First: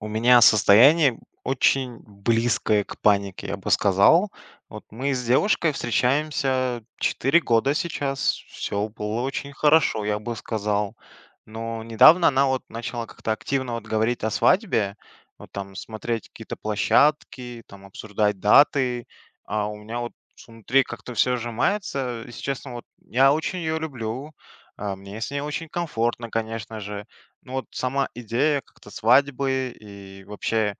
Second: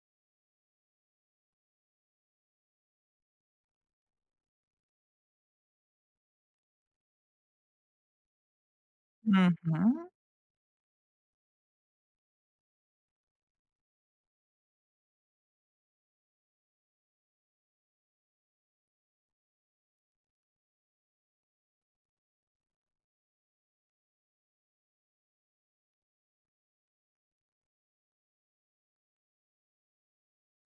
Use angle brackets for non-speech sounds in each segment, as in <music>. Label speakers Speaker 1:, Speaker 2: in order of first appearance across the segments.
Speaker 1: У меня состояние очень близкое к панике, я бы сказал. Вот мы с девушкой встречаемся 4 года сейчас. Все было
Speaker 2: Мгм.
Speaker 1: очень
Speaker 2: М,
Speaker 1: хорошо,
Speaker 2: мгм.
Speaker 1: я бы сказал. Но недавно она вот начала как-то активно вот говорить о свадьбе, вот там смотреть какие-то площадки, там обсуждать даты. А у меня вот внутри как-то все сжимается. Если честно, вот я очень ее люблю. Мне с ней очень комфортно, конечно же. Ну вот сама идея как-то свадьбы и вообще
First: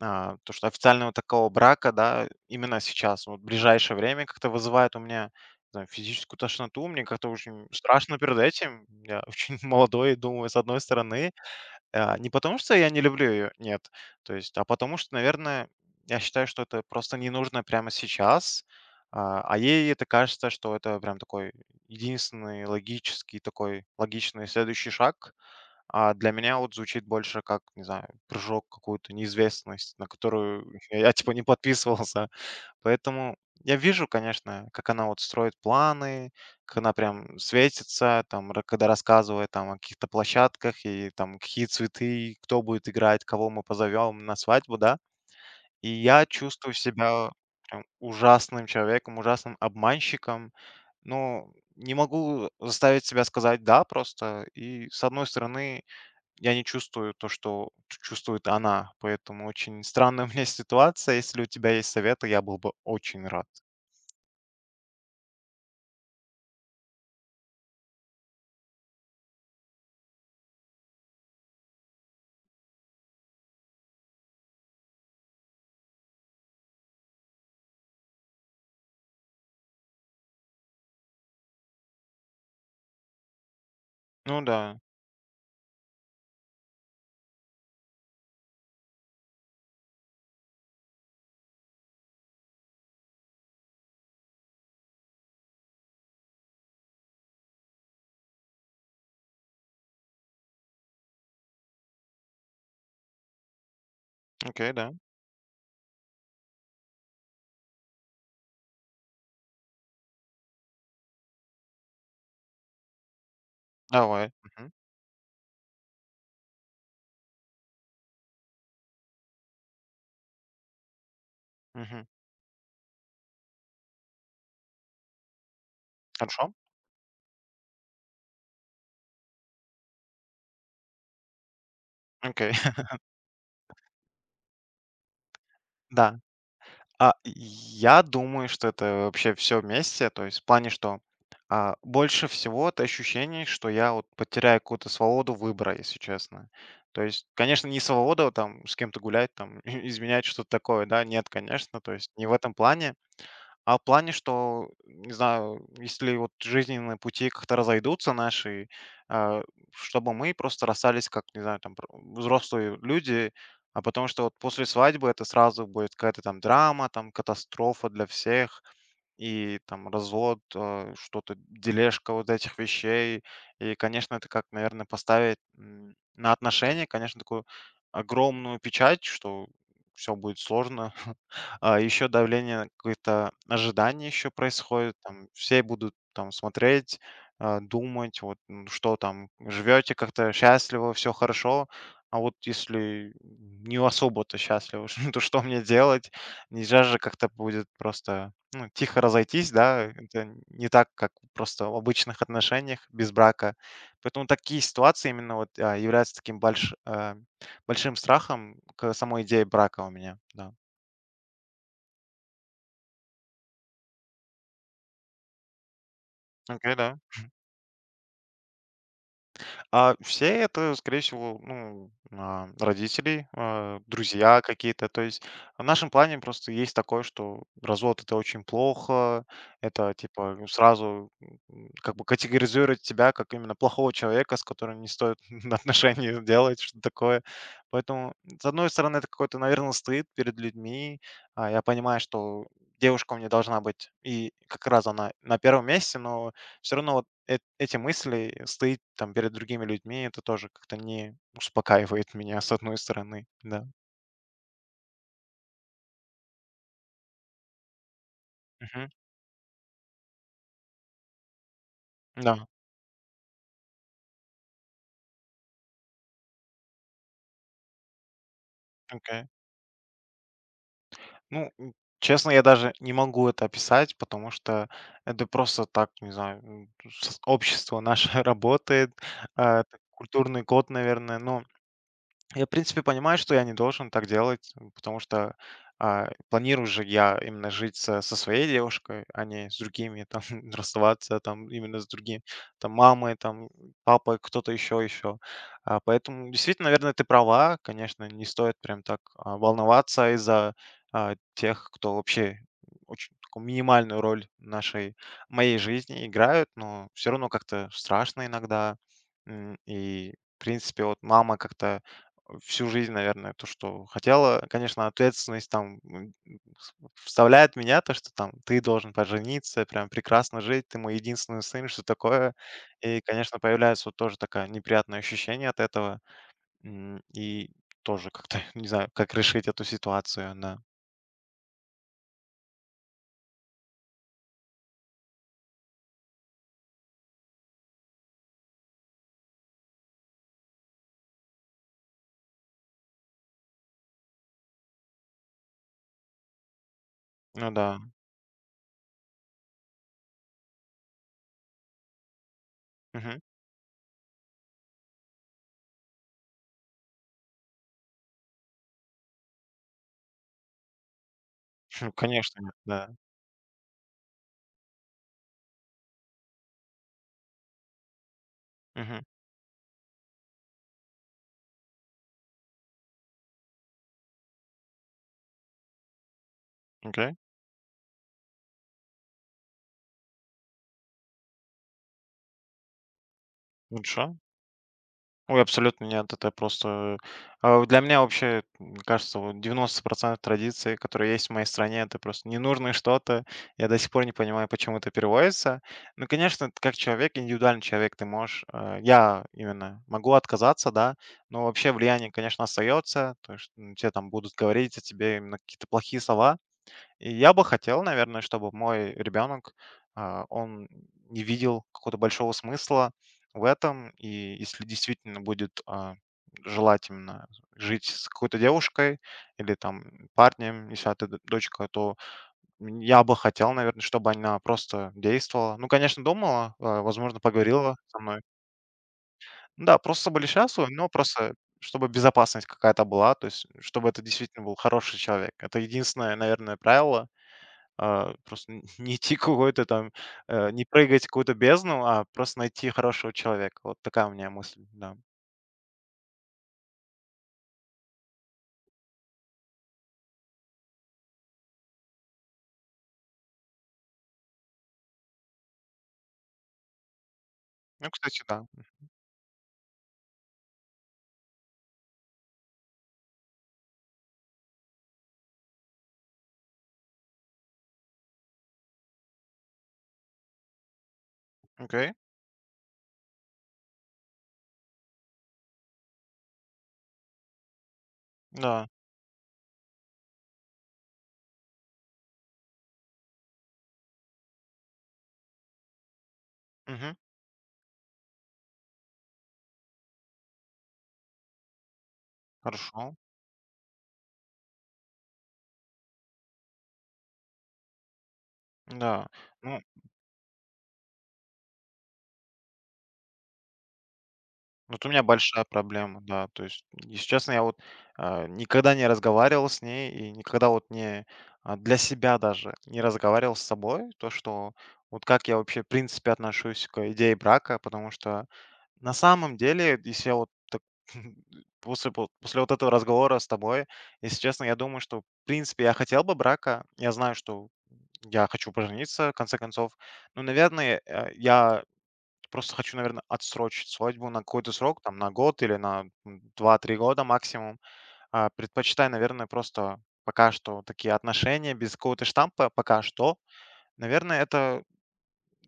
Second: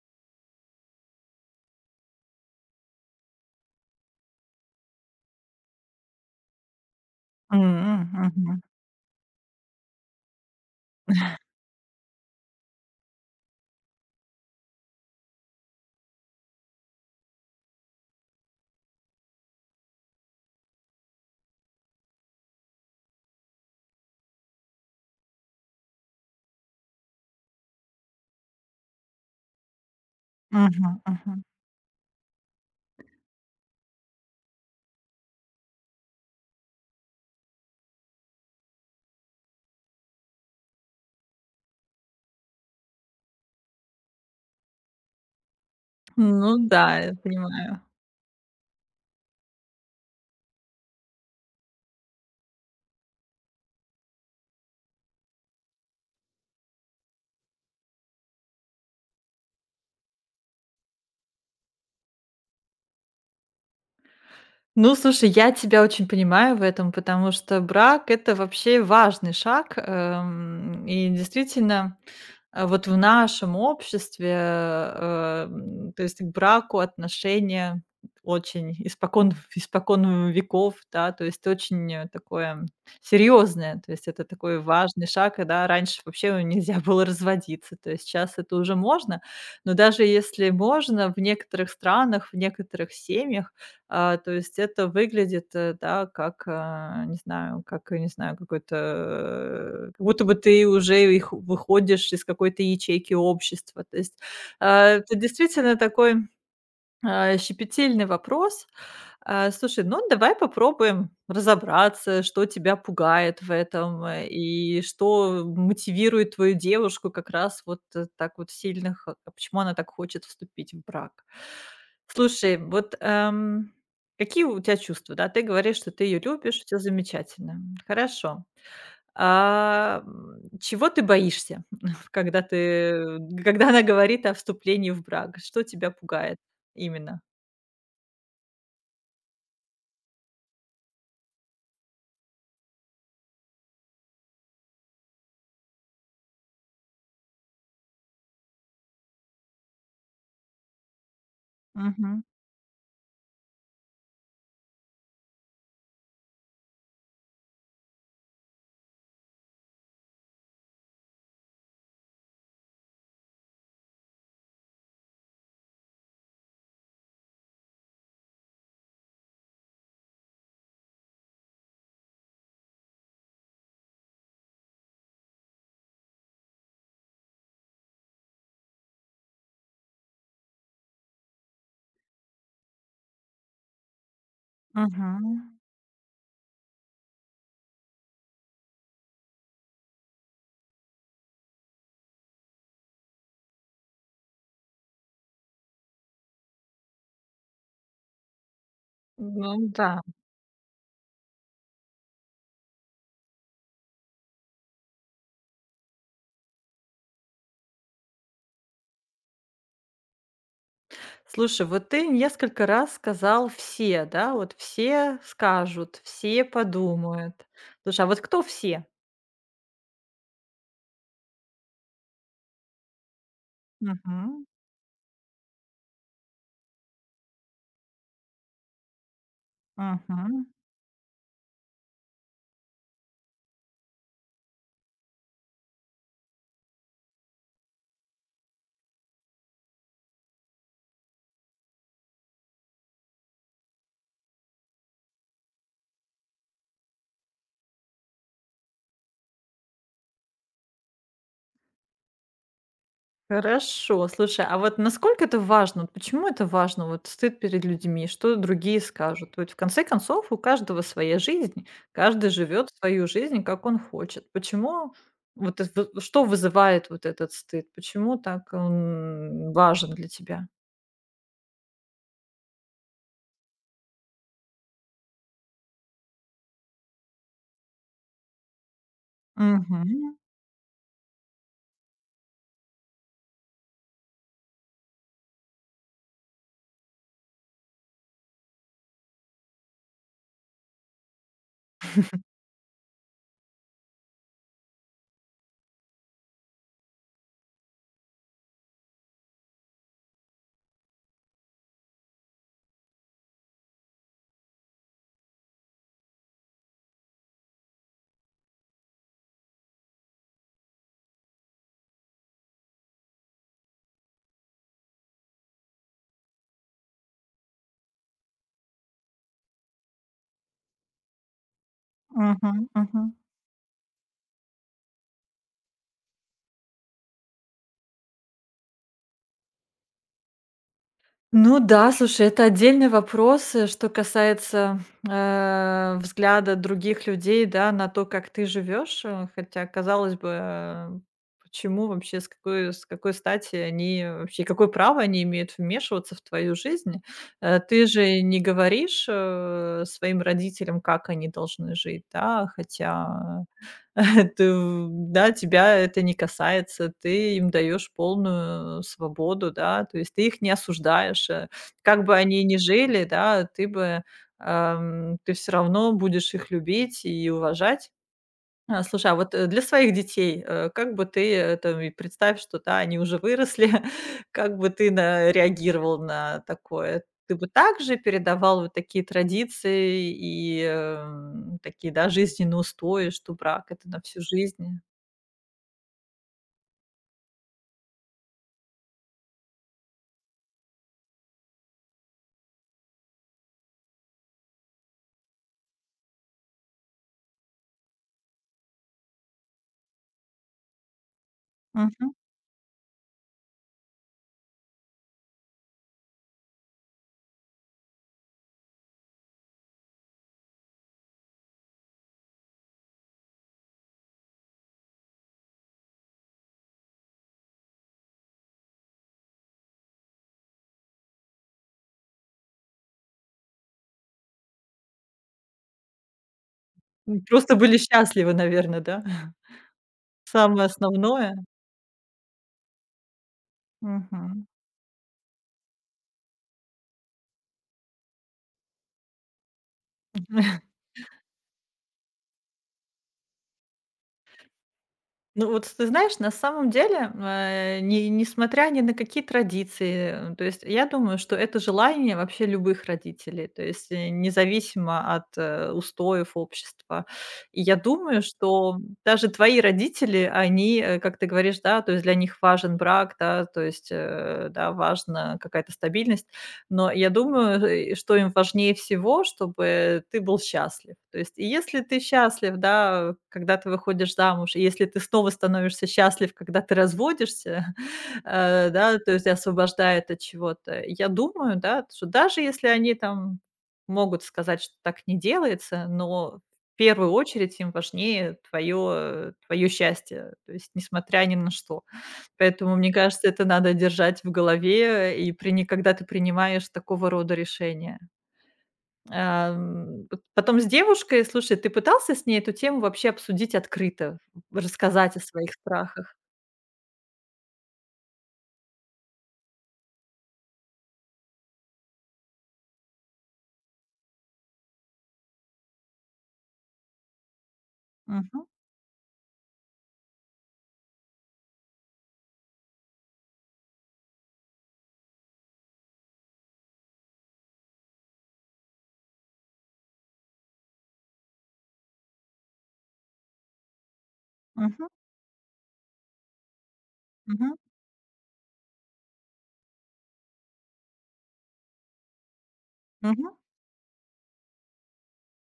Speaker 1: то, что официального такого брака, да, именно сейчас, вот в ближайшее время как-то вызывает у меня, не знаю, физическую тошноту. Мне как-то очень страшно перед этим. Я <laughs> очень молодой, думаю, с одной стороны. Не потому, что я не люблю ее, нет. То есть, потому что, наверное, я считаю, что это просто не нужно прямо сейчас. А ей это кажется, что это прям такой единственный логический, такой логичный следующий шаг. А для меня вот звучит больше как, не знаю, прыжок в какую-то неизвестность, на которую
Speaker 2: Мгм,
Speaker 1: <laughs> я типа
Speaker 2: мгм.
Speaker 1: не подписывался. Поэтому я вижу, конечно, как она вот строит планы, как она прям светится, там, когда рассказывает там о каких-то площадках и там какие цветы, кто будет играть, кого мы позовем на свадьбу, да. И я
Speaker 2: Ну
Speaker 1: чувствую
Speaker 2: да, я
Speaker 1: себя
Speaker 2: понимаю.
Speaker 1: прям ужасным человеком, ужасным обманщиком, но не могу заставить себя сказать «да» просто. И, с одной стороны, я не чувствую то, что чувствует она, поэтому очень странная <laughs> у меня ситуация. Если у тебя есть советы, я был бы очень рад.
Speaker 2: Ну, слушай, я тебя очень понимаю в этом, потому что брак- это вообще важный шаг, и действительно. А вот в нашем обществе, то есть к браку отношения очень испокон веков, да, то есть очень, такое серьезное, то есть это
Speaker 1: Ну
Speaker 2: такой
Speaker 1: да,
Speaker 2: важный шаг, и да, раньше вообще нельзя было разводиться, то есть сейчас это уже можно. Но даже если можно, в некоторых странах, в некоторых семьях то есть это выглядит, да, как, не знаю, как, я не знаю, какой-то, как будто бы ты уже их выходишь из какой-то ячейки общества. То есть,
Speaker 1: окей, да,
Speaker 2: это действительно такой, щепетильный вопрос. Слушай, ну давай попробуем разобраться, что тебя пугает в этом,
Speaker 1: давай. Мгм,
Speaker 2: и что мотивирует твою девушку как раз вот, так вот сильно, х а почему она так хочет вступить в брак.
Speaker 1: мгм.
Speaker 2: Слушай, вот, какие у тебя чувства, да? Ты говоришь, что ты ее
Speaker 1: Хорошо,
Speaker 2: любишь, всё замечательно, хорошо. Чего ты боишься, <laughs> когда
Speaker 1: окей, <laughs>
Speaker 2: ты когда она говорит о вступлении в брак? Что тебя
Speaker 1: да.
Speaker 2: пугает именно?
Speaker 1: Я думаю, что это вообще все вместе, то есть в плане, что, больше всего это ощущение, что я вот потеряю какую-то свободу выбора, если честно. То есть, конечно, не свободу там с кем-то гулять, там, <laughs> изменять, что-то такое, да, нет, конечно, то есть
Speaker 2: Мгм,
Speaker 1: не в этом плане. А в плане, что, не знаю, если вот жизненные пути как-то разойдутся наши, а, чтобы мы просто расстались как, не знаю, там, взрослые люди, а потому что вот после свадьбы это сразу будет какая-то там драма, там катастрофа для всех, и там развод, что-то, дележка вот этих вещей. И, конечно, это как, наверное, поставить на отношения, конечно, такую огромную печать, что все будет сложно, а еще давление, какое-то ожидание еще происходит, там
Speaker 2: мгм.
Speaker 1: все будут там смотреть, думать, вот что там, живете как-то счастливо, все хорошо, а вот если не особо-то счастливо, <laughs> то что мне делать? Нельзя же как-то будет просто, ну, тихо разойтись,
Speaker 2: Ну
Speaker 1: да,
Speaker 2: да.
Speaker 1: это не так, как просто в обычных отношениях без брака. Поэтому такие ситуации именно вот являются таким большим страхом к самой идее брака у меня, да.
Speaker 2: Слушай, вот ты несколько раз сказал «все», да? Вот все скажут, все
Speaker 1: Окей, да.
Speaker 2: подумают. Слушай, а вот кто все?
Speaker 1: А все это, скорее всего, ну, родители, друзья
Speaker 2: Мгм.
Speaker 1: какие-то. То есть в нашем плане просто есть такое, что развод это очень плохо. Это типа,
Speaker 2: Мгм.
Speaker 1: ну, сразу как бы категоризирует тебя как именно плохого человека, с которым не стоит <laughs> отношения делать, что такое. Поэтому, с одной стороны, это какой-то, наверное, стыд перед людьми. Я понимаю, что девушка у меня должна быть, и как раз она на первом месте, но все равно вот эт эти мысли, стоит там перед другими людьми, это тоже как-то не успокаивает меня, с одной стороны, да.
Speaker 2: Хорошо. Слушай, а вот насколько это важно? Вот почему это важно? Вот стыд перед людьми, что другие
Speaker 1: Мгм.
Speaker 2: скажут? Ведь в конце концов у каждого своя жизнь, каждый
Speaker 1: Да,
Speaker 2: живет свою жизнь, как он хочет. Почему вот это вот что вызывает вот этот стыд? Почему так
Speaker 1: окей.
Speaker 2: он важен для тебя?
Speaker 1: Ну, честно, я даже не могу это описать, потому что это просто так, не знаю, с общество наше <laughs> работает, это
Speaker 2: Мгм.
Speaker 1: культурный код, наверное. Но я, в принципе, понимаю, что я не должен так делать, потому что планирую же я именно жить со своей девушкой, а не с другими, там, <laughs> расставаться, там, именно с другим, там, мамой, там, папой, кто-то еще, еще. Поэтому, действительно, наверное, ты права, конечно, не стоит прям так волноваться из-за тех, кто вообще очень такую минимальную роль в нашей, моей жизни играют, но все равно как-то страшно иногда. И, в принципе, вот мама как-то всю жизнь, наверное, то, что хотела. Конечно, ответственность там с- вставляет меня, то, что там ты должен пожениться, прям прекрасно жить, ты мой единственный сын, что такое.
Speaker 2: Мгм,
Speaker 1: И,
Speaker 2: мгм.
Speaker 1: конечно, появляется вот тоже такое неприятное ощущение от этого. И тоже как-то, <laughs> не знаю, как решить эту ситуацию, да.
Speaker 2: Ну да, слушай, это отдельный вопрос, что касается, взгляда других людей, да, на то, как ты живешь. Хотя, казалось бы, почему вообще, с какой стати они вообще, какое право они имеют вмешиваться в твою жизнь?
Speaker 1: Ну да.
Speaker 2: Ты же не говоришь, своим родителям, как они должны жить, да,
Speaker 1: Мгм.
Speaker 2: хотя. <laughs> Ты, в Да, тебя это не касается, ты им даешь полную свободу, да, то есть ты их не осуждаешь.
Speaker 1: <laughs>
Speaker 2: Как бы
Speaker 1: Конечно,
Speaker 2: они ни
Speaker 1: да.
Speaker 2: жили, да, ты все равно будешь их любить и уважать.
Speaker 1: Мгм.
Speaker 2: Слушай, а вот, для своих детей, как бы ты, там, и представь, что, да, они уже выросли, <laughs> как бы ты на реагировал на такое?
Speaker 1: Окей.
Speaker 2: Ты бы также передавал вот такие традиции и, такие, да, жизненные устои, что брак- это на
Speaker 1: Хорошо.
Speaker 2: всю жизнь?
Speaker 1: Ой, абсолютно нет, это просто. Для меня вообще, кажется, вот 90% традиций, которые есть в моей стране, это просто ненужное что-то. Я до сих пор не понимаю, почему это переводится. Ну, конечно, как человек, индивидуальный человек, ты можешь, а я именно могу отказаться, да, но вообще влияние,
Speaker 2: Мгм.
Speaker 1: конечно, остается. То есть те там будут говорить о тебе именно какие-то плохие слова, и я бы хотел, наверное, чтобы мой ребенок, он не видел какого-то большого смысла в этом. И если действительно будет желать именно жить с какой-то девушкой или там парнем, если это дочка, то я бы хотел, наверное, чтобы она просто действовала. Ну, конечно, думала, возможно,
Speaker 2: Просто
Speaker 1: поговорила
Speaker 2: были
Speaker 1: со мной.
Speaker 2: счастливы, наверное, да? <laughs>
Speaker 1: Ну да, просто были
Speaker 2: Самое
Speaker 1: счастливы, но просто
Speaker 2: основное.
Speaker 1: чтобы безопасность какая-то была, то есть чтобы это действительно был хороший человек. Это единственное, наверное, правило, просто н <laughs> не идти какой-то там, не прыгать в какую-то бездну, а просто найти хорошего человека. Вот такая у меня мысль, да.
Speaker 2: Ну вот ты знаешь, на самом деле, э, не несмотря ни на какие традиции, то есть я думаю, что это желание вообще любых родителей, то есть, независимо от, устоев общества. И я
Speaker 1: Ну, кстати,
Speaker 2: думаю,
Speaker 1: да.
Speaker 2: что даже твои родители, они, как ты говоришь, да, то есть для них важен брак, да, то есть, да, важна какая-то стабильность. Но я думаю, что им важнее всего, чтобы ты был счастлив. То есть, и если
Speaker 1: Окей.
Speaker 2: ты счастлив, да, когда ты выходишь замуж, и если ты снова становишься счастлив, когда ты разводишься, <laughs>
Speaker 1: Да.
Speaker 2: да, то есть освобождает от чего-то. Я думаю, да, что даже если они там могут сказать, что так не делается, но в
Speaker 1: Мгм.
Speaker 2: первую очередь им важнее твое счастье, то есть несмотря ни на что. Поэтому,
Speaker 1: Хорошо.
Speaker 2: мне кажется, это надо держать в голове, и при ни когда ты принимаешь такого рода решения.
Speaker 1: Да. Ну,
Speaker 2: Ам, п потом с девушкой, слушай, ты пытался с ней эту тему вообще обсудить открыто,
Speaker 1: вот у меня
Speaker 2: рассказать о
Speaker 1: большая
Speaker 2: своих
Speaker 1: проблема,
Speaker 2: страхах?
Speaker 1: да. То есть, если честно, я вот, никогда не разговаривал с ней и никогда вот не, для себя даже не разговаривал с собой. То, что вот как я вообще в принципе отношусь к идее брака, потому что
Speaker 2: Мгм,
Speaker 1: На самом деле, если я вот так <laughs> после вот этого разговора с тобой, если честно, я думаю, что, в принципе, я хотел бы брака. Я знаю, что я хочу пожениться, в конце концов. Но, наверное, я просто хочу, наверное, отсрочить свадьбу на какой-то срок,
Speaker 2: мгм,
Speaker 1: там, на год или на, 2-3 года
Speaker 2: мгм,
Speaker 1: максимум. Предпочитаю, наверное, просто пока что такие отношения без какого-то штампа, пока что.
Speaker 2: мгм.
Speaker 1: Наверное, это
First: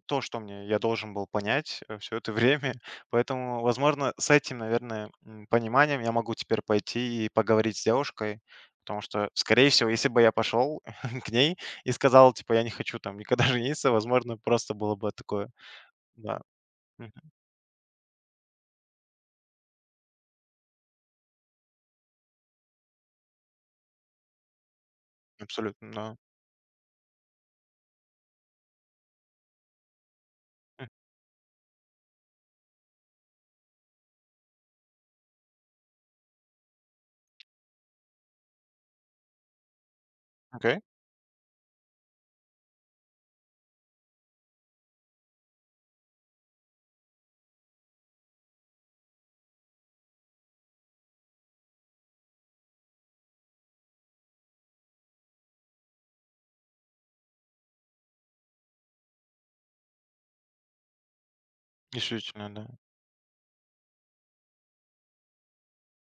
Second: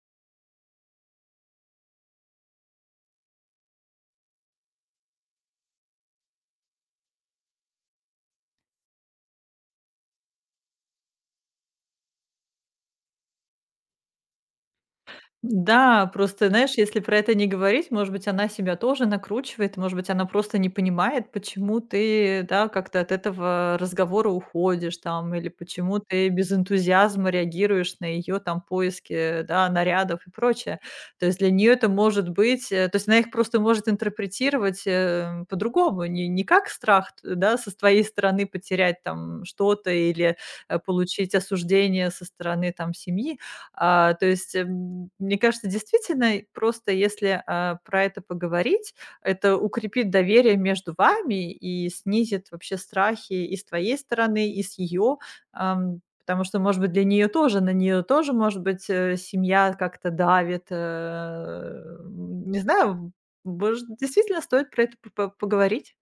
Speaker 1: то, что мне я должен был понять все это время. <laughs> Поэтому, возможно, с этим, наверное, пониманием я могу теперь пойти и поговорить с девушкой, потому что, скорее всего, если бы я пошел <laughs> к ней и сказал, типа, я не хочу там никогда <laughs> жениться, возможно, просто было бы такое.
Speaker 2: Да,
Speaker 1: Да,
Speaker 2: просто, знаешь, если про
Speaker 1: мгм,
Speaker 2: это не говорить, может быть, она себя тоже накручивает, может быть, она просто не понимает, почему ты, да, как-то от этого разговора уходишь там, или
Speaker 1: абсолютно,
Speaker 2: почему
Speaker 1: да.
Speaker 2: ты без энтузиазма реагируешь на ее там поиски, да, нарядов и прочее.
Speaker 1: М,
Speaker 2: То есть для нее это может быть, то есть она их просто может интерпретировать по-другому, не как страх, да, со твоей стороны потерять там что-то или
Speaker 1: Окей,
Speaker 2: получить осуждение со стороны там семьи, то есть, мне кажется, действительно, просто если, про это поговорить, это укрепит доверие между вами и снизит вообще страхи и с твоей стороны, и с ее. Потому что, может быть, для нее тоже, на нее тоже, может быть, семья как-то давит.
Speaker 1: действительно,
Speaker 2: Не
Speaker 1: да.
Speaker 2: знаю, может, действительно стоит про это п по поговорить.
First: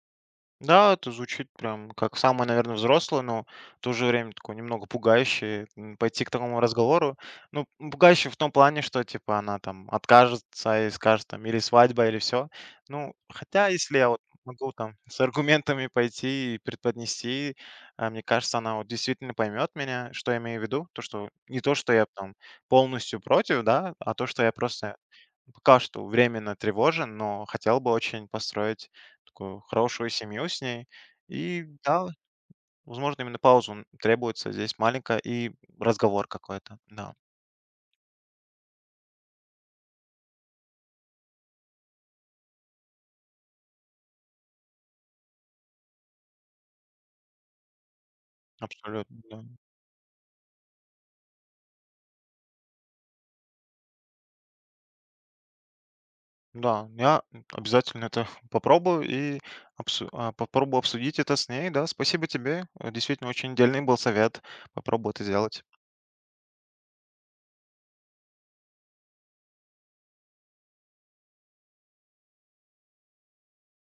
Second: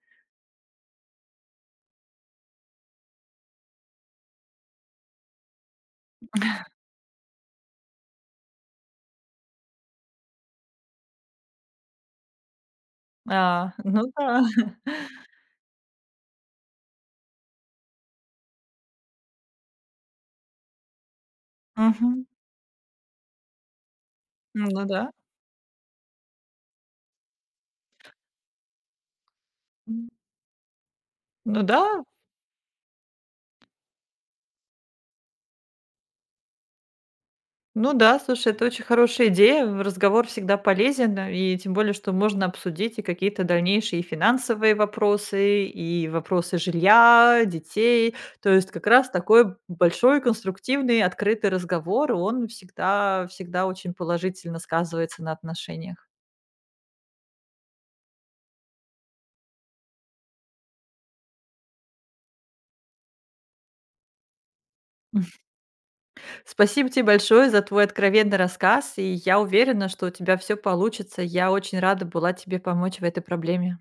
Speaker 1: Да, это звучит прям как самое, наверное, взрослое, но в то же время такое немного пугающее, пойти к такому разговору. Ну, пугающее в том плане, что, типа, она там откажется и скажет там или свадьба, или все. Ну, хотя, если
Speaker 2: Ну
Speaker 1: я вот
Speaker 2: да.
Speaker 1: могу
Speaker 2: <laughs>
Speaker 1: там с аргументами пойти и преподнести, мне кажется, она вот действительно поймет меня, что я имею в виду. То, что не то, что я
Speaker 2: Мгм.
Speaker 1: там полностью против, да, а то, что я
Speaker 2: Ну
Speaker 1: просто
Speaker 2: да.
Speaker 1: пока что временно тревожен, но хотел бы очень построить такую хорошую
Speaker 2: М,
Speaker 1: семью с ней.
Speaker 2: ну
Speaker 1: И
Speaker 2: да.
Speaker 1: да, возможно, именно паузу требуется здесь маленькая и разговор какой-то. Да,
Speaker 2: Ну да, слушай, это очень хорошая идея. В Разговор всегда полезен, и тем более, что можно обсудить и какие-то дальнейшие финансовые вопросы, и вопросы жилья, детей. То есть как раз
Speaker 1: абсолютно. Да,
Speaker 2: такой большой, конструктивный, открытый разговор, он всегда, всегда очень положительно сказывается на отношениях.
Speaker 1: да, я обязательно это <laughs> попробую и попробую обсудить это с ней. Да, спасибо тебе. Действительно, очень дельный был совет. Попробую это
Speaker 2: <laughs>
Speaker 1: сделать.
Speaker 2: Спасибо тебе большое за твой откровенный рассказ, и я уверена, что у тебя все получится. Я очень рада была тебе помочь в этой проблеме.